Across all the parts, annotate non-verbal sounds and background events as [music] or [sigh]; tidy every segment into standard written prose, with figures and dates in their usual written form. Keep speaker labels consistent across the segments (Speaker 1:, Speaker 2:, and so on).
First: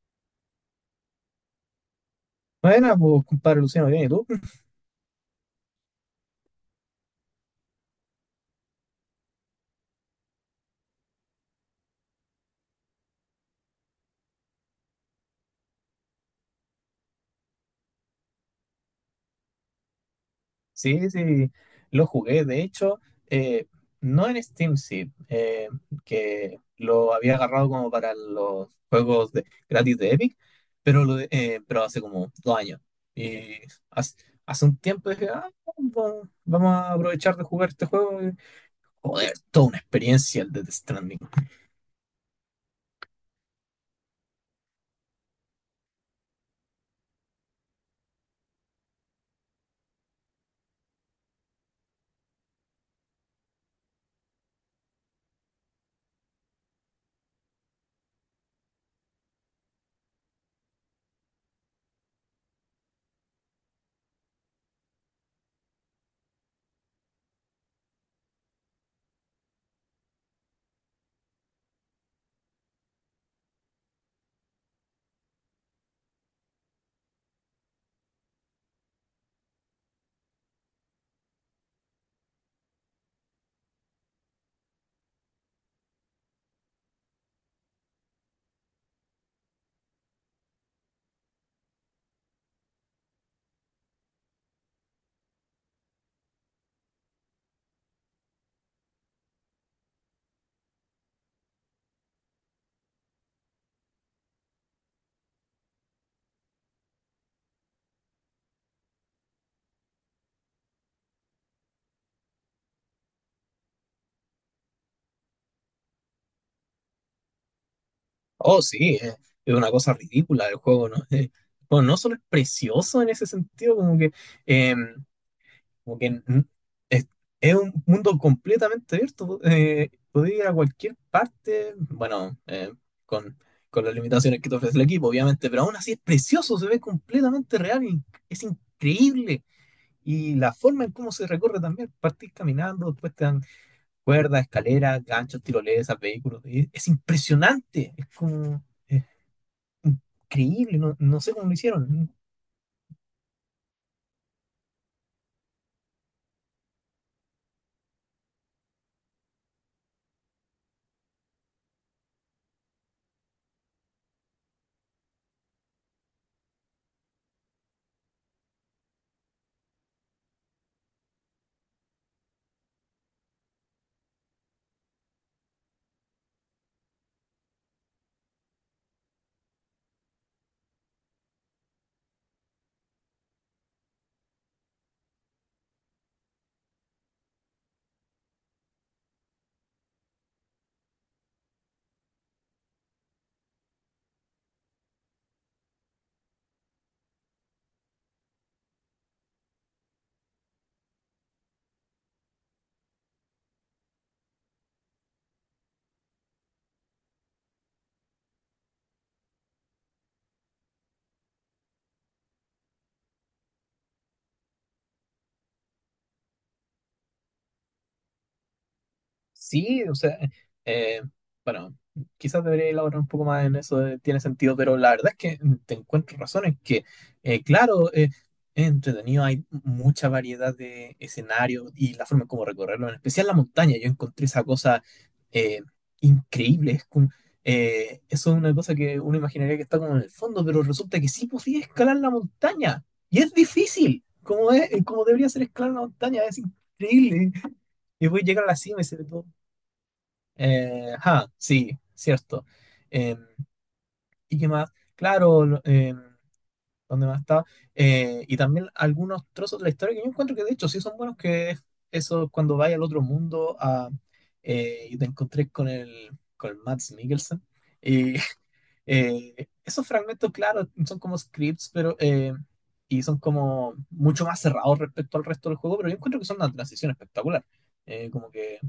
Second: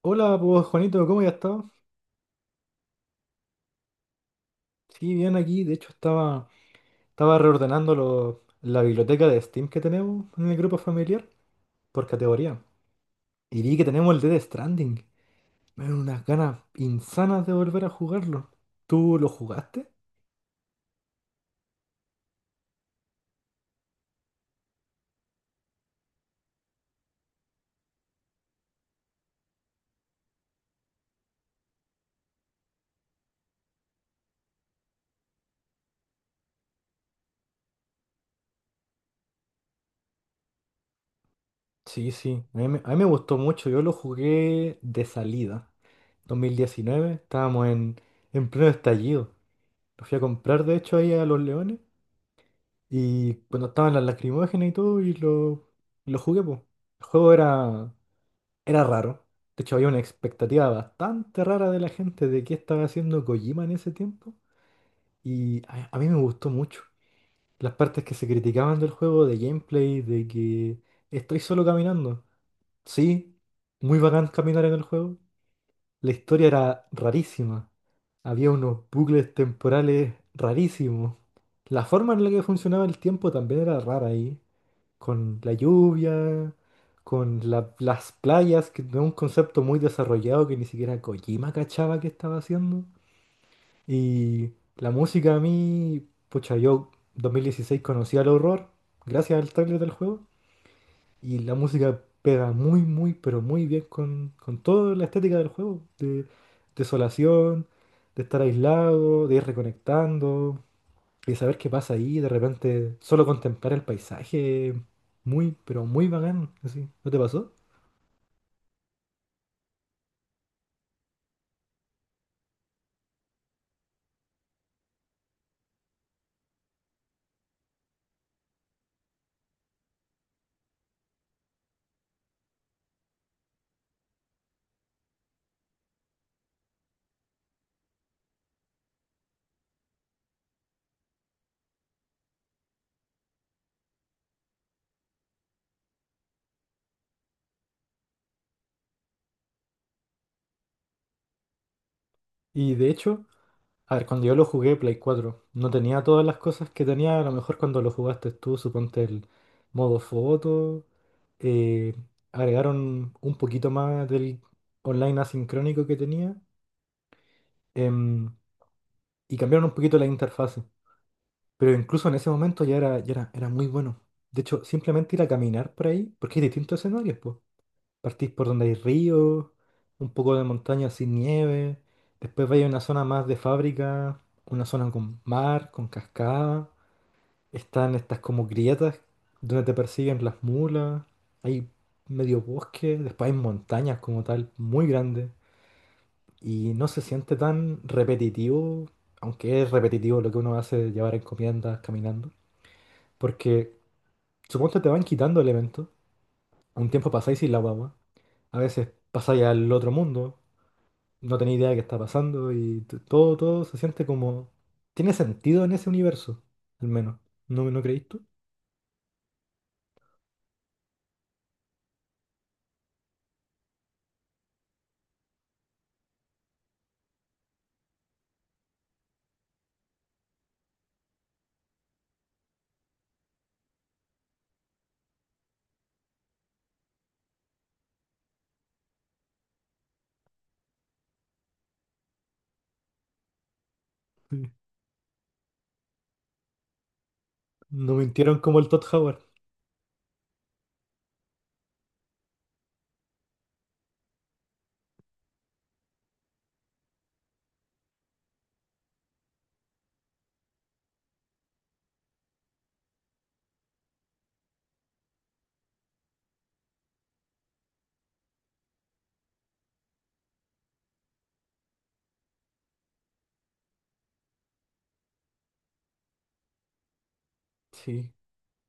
Speaker 1: Hola, pues Juanito, ¿cómo ya estás?
Speaker 2: Buena, pues, compadre Luciano, bien, ¿y tú?
Speaker 1: Sí, bien aquí. De hecho, estaba reordenando la biblioteca de Steam que tenemos en el grupo familiar por categoría. Y vi que tenemos el Dead Stranding. Me dan unas ganas insanas de volver a jugarlo. ¿Tú lo jugaste?
Speaker 2: Sí, sí, lo jugué. De hecho, eh, no en Steam, sí, que lo había agarrado como para los gratis de Epic, pero, pero hace como dos años. Y hace, hace un tiempo dije, ah, vamos a aprovechar de jugar este juego. Joder, toda una experiencia el Death Stranding.
Speaker 1: Sí, sí. A mí me gustó mucho. Yo lo jugué de salida. 2019, estábamos en pleno estallido. Lo fui a comprar, de hecho, ahí a Los Leones. Y cuando estaban las lacrimógenas y todo, y lo jugué, pues. El juego era raro. De hecho, había una expectativa bastante rara de la gente de qué estaba haciendo Kojima en ese tiempo. Y a mí me gustó mucho. Las partes que se criticaban del juego, de gameplay, de que estoy solo caminando. Sí, muy bacán caminar en el juego. La historia era rarísima. Había unos bucles temporales rarísimos. La forma en la que funcionaba el tiempo también era rara ahí con la lluvia, con las playas, que no es un concepto muy desarrollado que ni siquiera Kojima cachaba que estaba haciendo. Y la música a mí, pucha, yo 2016 conocí al horror gracias al trailer del juego. Y la música pega muy, muy, pero muy bien con toda la estética del juego. De desolación, de estar aislado, de ir reconectando. Y saber qué pasa ahí, de repente, solo contemplar el paisaje, muy, pero muy bacán, así, ¿no te pasó?
Speaker 2: Oh, sí, es una cosa ridícula el juego, ¿no? Bueno, no solo es precioso en ese sentido, como que, eh, como que n- es, es un mundo completamente abierto. Podés ir a cualquier parte, bueno, con, con las limitaciones que te ofrece el equipo, obviamente, pero aún así es precioso, se ve completamente real y es increíble. Y la forma en cómo se recorre también, partís caminando, después te dan cuerdas, escaleras, ganchos, tirolesas, vehículos. Es impresionante, es como es increíble, no sé cómo lo hicieron.
Speaker 1: Y de hecho, a ver, cuando yo lo jugué Play 4 no tenía todas las cosas que tenía, a lo mejor cuando lo jugaste tú, suponte el modo foto, eh, agregaron un poquito más del online asincrónico que tenía, em, y cambiaron un poquito la interfase. Pero incluso en ese momento era muy bueno. De hecho, simplemente ir a caminar por ahí, porque hay distintos escenarios. Partís por donde hay río, un poco de montaña sin nieve. Después vais a una zona más de fábrica, una zona con mar, con cascada. Están estas como grietas donde te persiguen las mulas. Hay medio bosque, después hay montañas como tal, muy grandes. Y no se siente tan repetitivo, aunque es repetitivo lo que uno hace de llevar encomiendas caminando. Porque suponte te van quitando elementos. Un tiempo pasáis sin la guagua. A veces pasáis al otro mundo. No tenía idea de qué está pasando y todo se siente como... Tiene sentido en ese universo, al menos. ¿No creíste tú?
Speaker 2: Sí, o sea, eh, bueno, quizás debería elaborar un poco más en eso, de tiene sentido, pero la verdad es que mm, te encuentro razones que, claro, es entretenido, hay mucha variedad de escenarios y la forma en cómo recorrerlo, en especial la montaña, yo encontré esa cosa eh, increíble, eso es una cosa que uno imaginaría que está como en el fondo, pero resulta que sí podía escalar la montaña, y es difícil,
Speaker 1: Sí.
Speaker 2: como es, como debería ser escalar la montaña, es increíble.
Speaker 1: No
Speaker 2: Y voy a
Speaker 1: mintieron
Speaker 2: llegar a la
Speaker 1: como el
Speaker 2: cima
Speaker 1: Todd
Speaker 2: y se ve
Speaker 1: Howard.
Speaker 2: todo, ajá, sí, cierto. Em, ¿y qué más? Claro, ¿dónde más estaba? Y también algunos trozos de la historia que yo encuentro que de hecho sí son buenos, que es eso cuando vaya al otro mundo a, y te encontré con con el Mads Mikkelsen. Y [laughs] eh, esos fragmentos, claro, son como scripts, pero y son como mucho más cerrados respecto al resto del juego, pero yo encuentro que son una transición espectacular.
Speaker 1: Sí,
Speaker 2: Como que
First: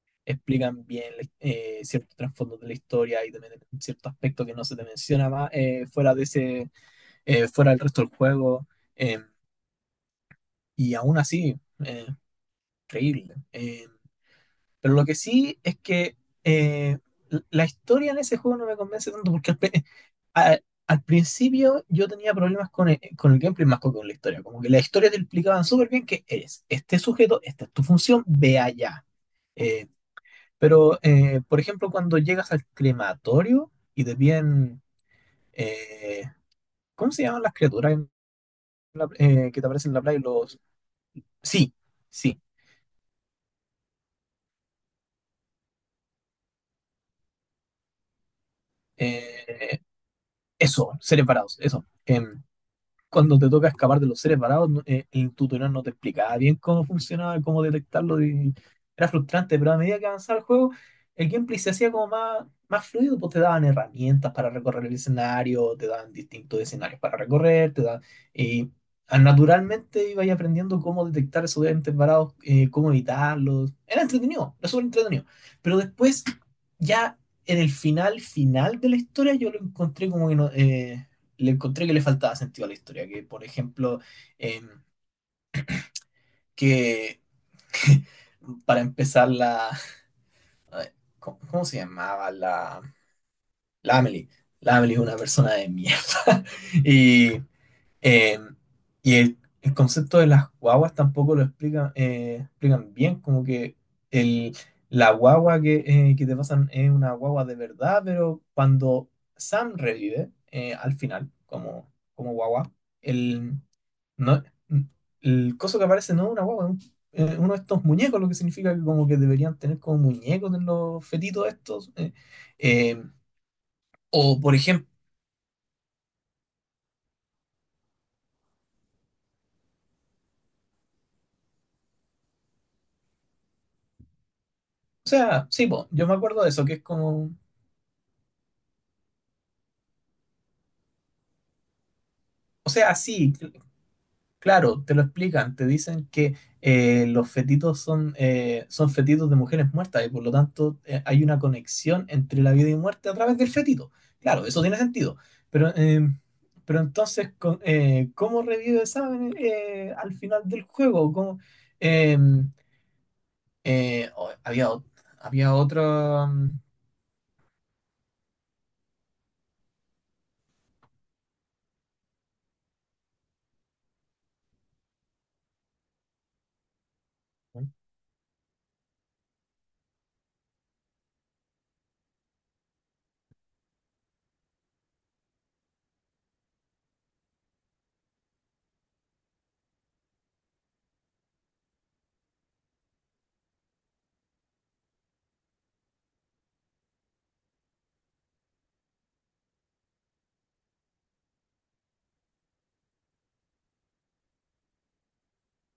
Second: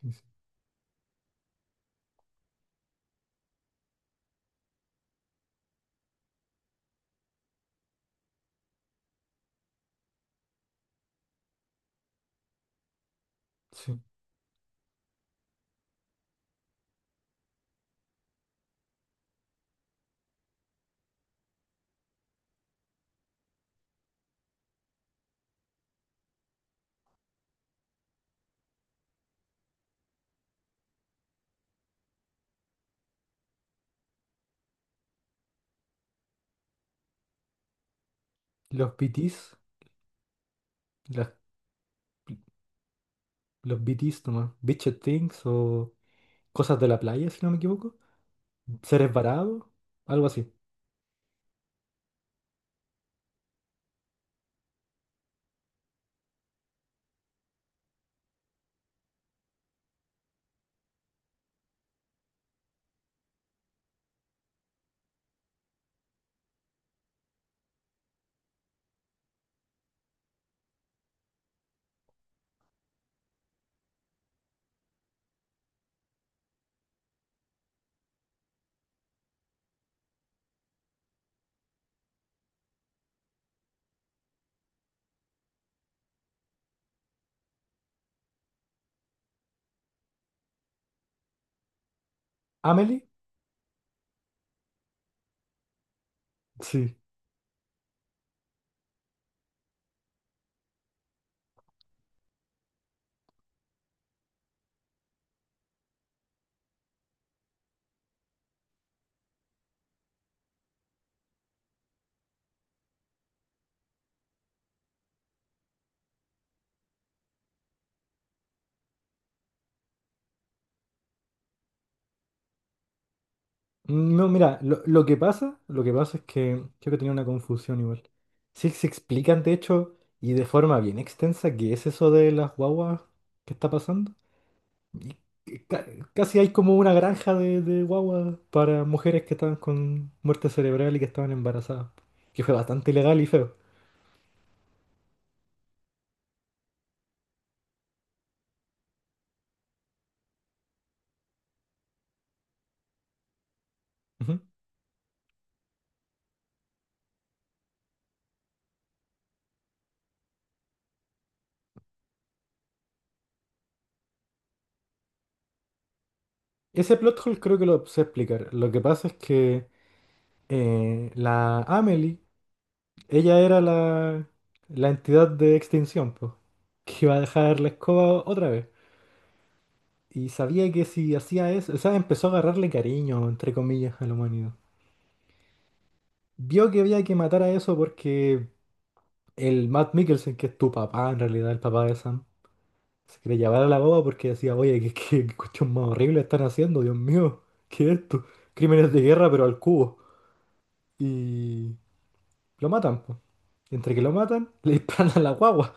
Speaker 1: sí, sí.
Speaker 2: explican bien, ciertos trasfondos de la historia y también cierto aspecto que no se te menciona más, fuera de ese, fuera del resto del juego. eh, y aún así, eh, increíble.
Speaker 1: Sí.
Speaker 2: Pero lo que sí es que eh, la historia en ese juego no me convence tanto porque a- al principio yo tenía problemas con con el gameplay más que con la historia. Como que la historia te explicaban súper bien que eres este sujeto, esta es tu función, ve allá. eh, Pero, por ejemplo, cuando llegas al crematorio y te piden, eh, ¿cómo se llaman las criaturas en
Speaker 1: Los BTs,
Speaker 2: que te aparecen en la playa? Los...
Speaker 1: las-
Speaker 2: Sí, sí.
Speaker 1: los BTs nomás, Bitched Things o cosas de la playa, si no me equivoco. Seres varados,
Speaker 2: eh,
Speaker 1: algo así.
Speaker 2: Eso, seres varados, eso. Em, cuando te toca escapar de los seres varados, el tutorial no te explicaba bien cómo funcionaba, cómo detectarlo. Y era frustrante, pero a medida que avanzaba el juego, el gameplay se hacía como más fluido, pues te daban herramientas para recorrer el escenario, te daban distintos escenarios para recorrer, te daban... Y ah, naturalmente ibas aprendiendo cómo detectar esos entes varados, cómo evitarlos. Era entretenido, era súper entretenido. Pero después, ya en el final de la historia, yo lo encontré como que no... le encontré que le faltaba sentido a la historia, que por ejemplo, em, que [laughs] para empezar la, ¿cómo, cómo se llamaba? La,
Speaker 1: Amelie,
Speaker 2: la Amelie. La Amelie es una persona de mierda. [laughs]
Speaker 1: sí.
Speaker 2: Y eh, y el concepto de las guaguas tampoco lo explican, explican bien, como que el, la guagua que te pasan es una guagua de verdad, pero cuando Sam revive, al final, como, como guagua, el, no, el coso que aparece no es una guagua, es uno de estos muñecos, lo que significa que como que deberían tener como muñecos en los fetitos estos. Eh,
Speaker 1: No,
Speaker 2: o por
Speaker 1: mira, lo,
Speaker 2: ejemplo,
Speaker 1: lo que pasa, lo que pasa es que creo que tenía una confusión igual. Sí, se explican de hecho y de forma bien extensa qué es eso de las guaguas que está pasando.
Speaker 2: o
Speaker 1: Y
Speaker 2: sea, sí,
Speaker 1: ca-
Speaker 2: po, yo me
Speaker 1: casi
Speaker 2: acuerdo de
Speaker 1: hay
Speaker 2: eso, que
Speaker 1: como
Speaker 2: es
Speaker 1: una
Speaker 2: como...
Speaker 1: granja de guaguas para mujeres que estaban con muerte cerebral y que estaban embarazadas, que fue
Speaker 2: O
Speaker 1: bastante
Speaker 2: sea,
Speaker 1: ilegal y
Speaker 2: sí,
Speaker 1: feo.
Speaker 2: claro, te lo explican, te dicen que, los fetitos son, son fetitos de mujeres muertas y por lo tanto, hay una conexión entre la vida y muerte a través del fetito.
Speaker 1: Ujú.
Speaker 2: Claro, eso tiene sentido. Pero, eh, pero entonces, ¿cómo revive Saben, al final del juego? ¿Cómo, eh, había, había otro.
Speaker 1: Ese plot hole creo que lo sé explicar. Lo que pasa es que la Amelie, ella era la entidad de extinción, pues, que iba a dejar la escoba otra vez. Y sabía que si hacía eso, o sea, empezó a agarrarle cariño, entre comillas, a la humanidad. Vio que había que matar a eso porque el Matt Mikkelsen, que es tu papá, en realidad, el papá de Sam, se quería llevar a la boba porque decía, oye, qué cuestión más horrible están haciendo, Dios mío, ¿qué es esto? Crímenes de guerra, pero al cubo. Y lo matan, pues. Entre que lo matan, le disparan a la guagua.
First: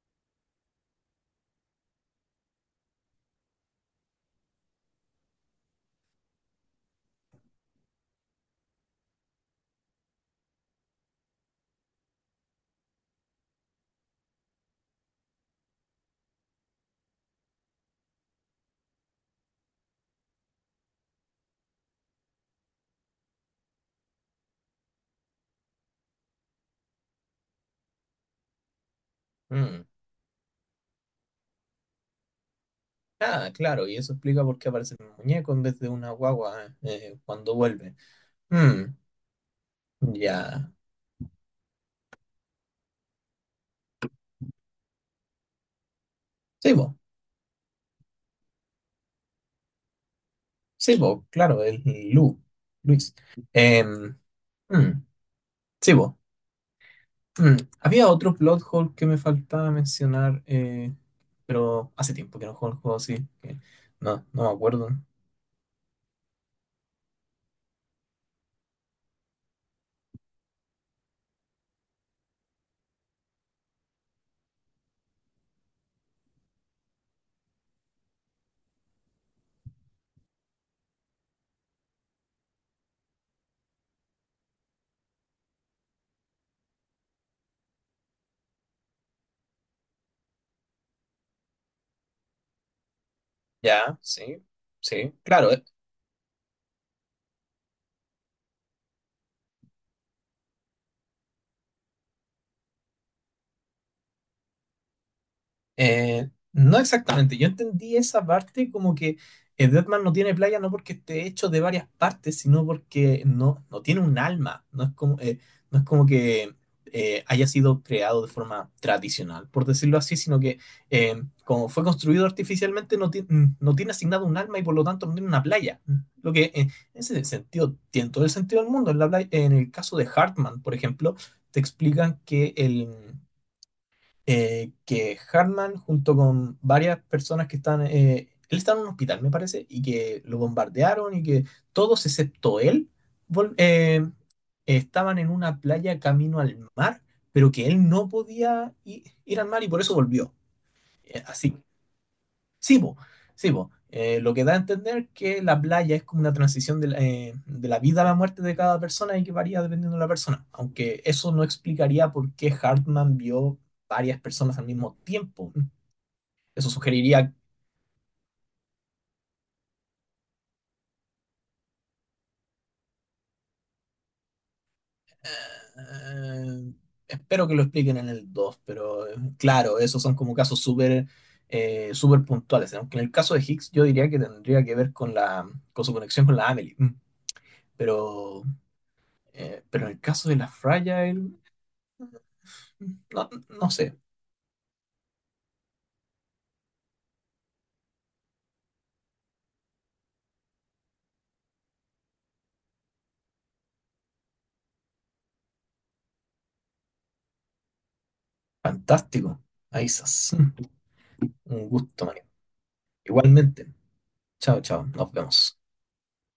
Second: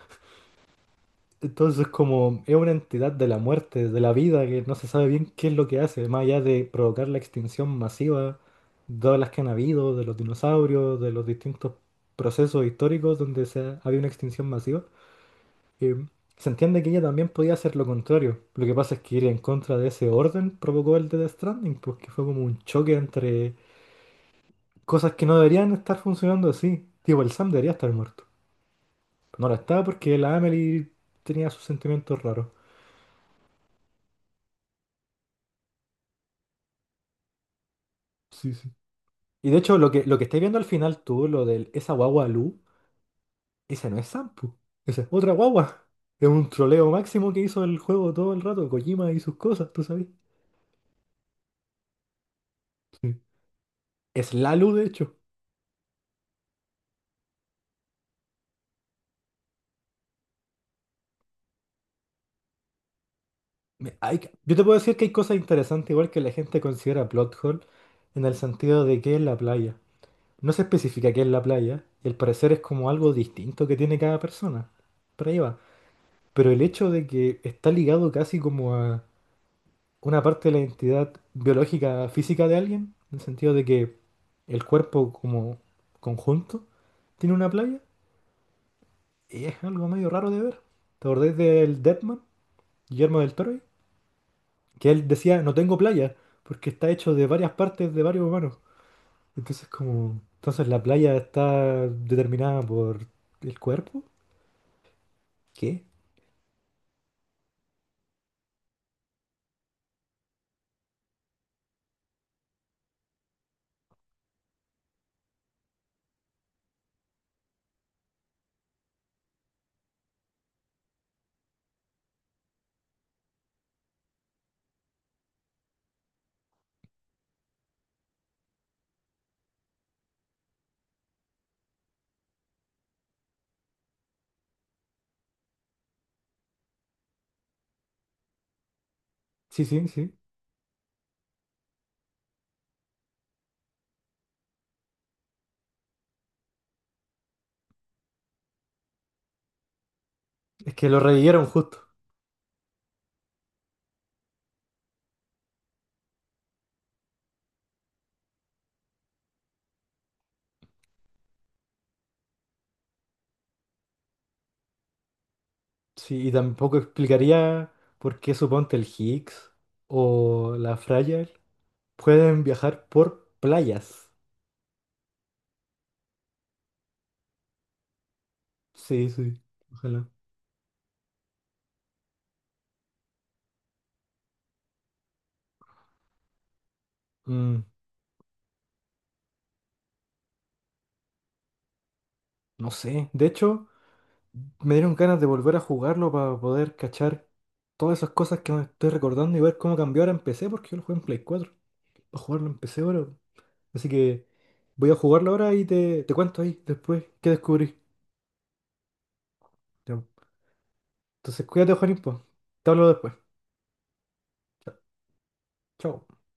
Speaker 1: Entonces, como es una entidad de la muerte, de la vida, que no se sabe bien qué es lo que hace, más allá de provocar la extinción masiva de todas las que han habido, de los dinosaurios, de los distintos procesos históricos donde había una extinción masiva, eh, se entiende que ella también podía hacer lo contrario. Lo que pasa es que ir en contra de ese orden provocó el de Death Stranding, porque fue como un choque entre cosas que no deberían estar funcionando así. Tipo, el Sam debería estar muerto. No lo estaba
Speaker 2: Mm.
Speaker 1: porque la Amelie tenía sus sentimientos raros.
Speaker 2: Ah, claro, y eso explica por qué aparece un muñeco en vez de una guagua, cuando vuelve.
Speaker 1: Sí, sí.
Speaker 2: Mm,
Speaker 1: Y de hecho, lo que estáis viendo al
Speaker 2: ya.
Speaker 1: final tú, lo del esa guagua Lu, ese no es Sampu, esa es otra guagua. Es un
Speaker 2: Sí,
Speaker 1: troleo
Speaker 2: bo.
Speaker 1: máximo que hizo el juego todo el rato, Kojima y sus cosas, tú sabes.
Speaker 2: Sí, bo, claro, el Lu, Luis.
Speaker 1: Sí.
Speaker 2: Em,
Speaker 1: Es la Lu, de
Speaker 2: mm,
Speaker 1: hecho.
Speaker 2: sí, bo. Mm, había otro plot hole que me faltaba mencionar, pero hace tiempo que no juego el juego así, que
Speaker 1: Me- hay
Speaker 2: no,
Speaker 1: que-
Speaker 2: no me
Speaker 1: yo te puedo
Speaker 2: acuerdo.
Speaker 1: decir que hay cosas interesantes, igual que la gente considera plot hole, en el sentido de que es la playa. No se especifica qué es la playa, y al parecer es como algo distinto que tiene cada persona. Por ahí va. Pero el hecho de que está ligado casi como una parte de la identidad biológica, física de alguien, en el sentido de que el cuerpo como conjunto tiene una playa, y es algo medio raro de ver. ¿Te acordás del Deadman, Guillermo del Toro?
Speaker 2: Ya, sí,
Speaker 1: Que él
Speaker 2: sí,
Speaker 1: decía,
Speaker 2: claro.
Speaker 1: no tengo playa, porque está hecho de varias partes de varios humanos. Entonces la playa está determinada por el cuerpo. ¿Qué?
Speaker 2: No exactamente. Yo entendí esa parte como que, Deathman no tiene playa no porque esté hecho de varias partes, sino porque no tiene un alma. No es como, no es como que, haya sido creado de forma tradicional, por decirlo así, sino que, como fue construido artificialmente, no, mm, no tiene asignado un alma y por lo tanto no tiene una playa. Mm, lo que, en ese sentido tiene todo el sentido del mundo. En la en el caso de Hartman, por ejemplo, te explican que el que Hartman, junto con varias personas que están, él está en un hospital, me
Speaker 1: Sí,
Speaker 2: parece, y
Speaker 1: sí, sí.
Speaker 2: que lo bombardearon y que todos excepto él vol- eh, estaban en una playa camino al mar, pero que él no podía ir al mar y por eso volvió.
Speaker 1: Es que lo revivieron
Speaker 2: Así
Speaker 1: justo.
Speaker 2: sí, po, sí, po. Lo que da a entender que la playa es como una transición de la vida a la muerte de cada persona y que varía dependiendo de la persona. Aunque eso no explicaría por qué Hartman vio varias personas al mismo tiempo.
Speaker 1: Sí, y
Speaker 2: Eso
Speaker 1: tampoco
Speaker 2: sugeriría...
Speaker 1: explicaría por qué suponte el Higgs o la Fragile pueden viajar por playas.
Speaker 2: eh, espero que lo expliquen en el 2, pero,
Speaker 1: Sí, sí,
Speaker 2: claro, esos
Speaker 1: ojalá.
Speaker 2: son como casos súper, súper puntuales. Aunque en el caso de Higgs yo diría que tendría que ver con, la, con su conexión con la Amelie. Mm.
Speaker 1: Mm,
Speaker 2: Pero, pero en el caso de la Fragile...
Speaker 1: no sé. De
Speaker 2: No,
Speaker 1: hecho,
Speaker 2: no sé.
Speaker 1: me dieron ganas de volver a jugarlo para poder cachar todas esas cosas que me estoy recordando y ver cómo cambió ahora en PC, porque yo lo jugué en Play 4. Para jugarlo en PC ahora. Así que voy a jugarlo ahora y te cuento ahí después qué descubrí.
Speaker 2: Fantástico. Ahí
Speaker 1: Ya, pues.
Speaker 2: estás. [laughs]
Speaker 1: Entonces,
Speaker 2: Un
Speaker 1: cuídate, Juanín,
Speaker 2: gusto, Mario.
Speaker 1: po. Te hablo después.
Speaker 2: Igualmente. Chao,
Speaker 1: Chao.
Speaker 2: chao. Nos vemos.
Speaker 1: Chao.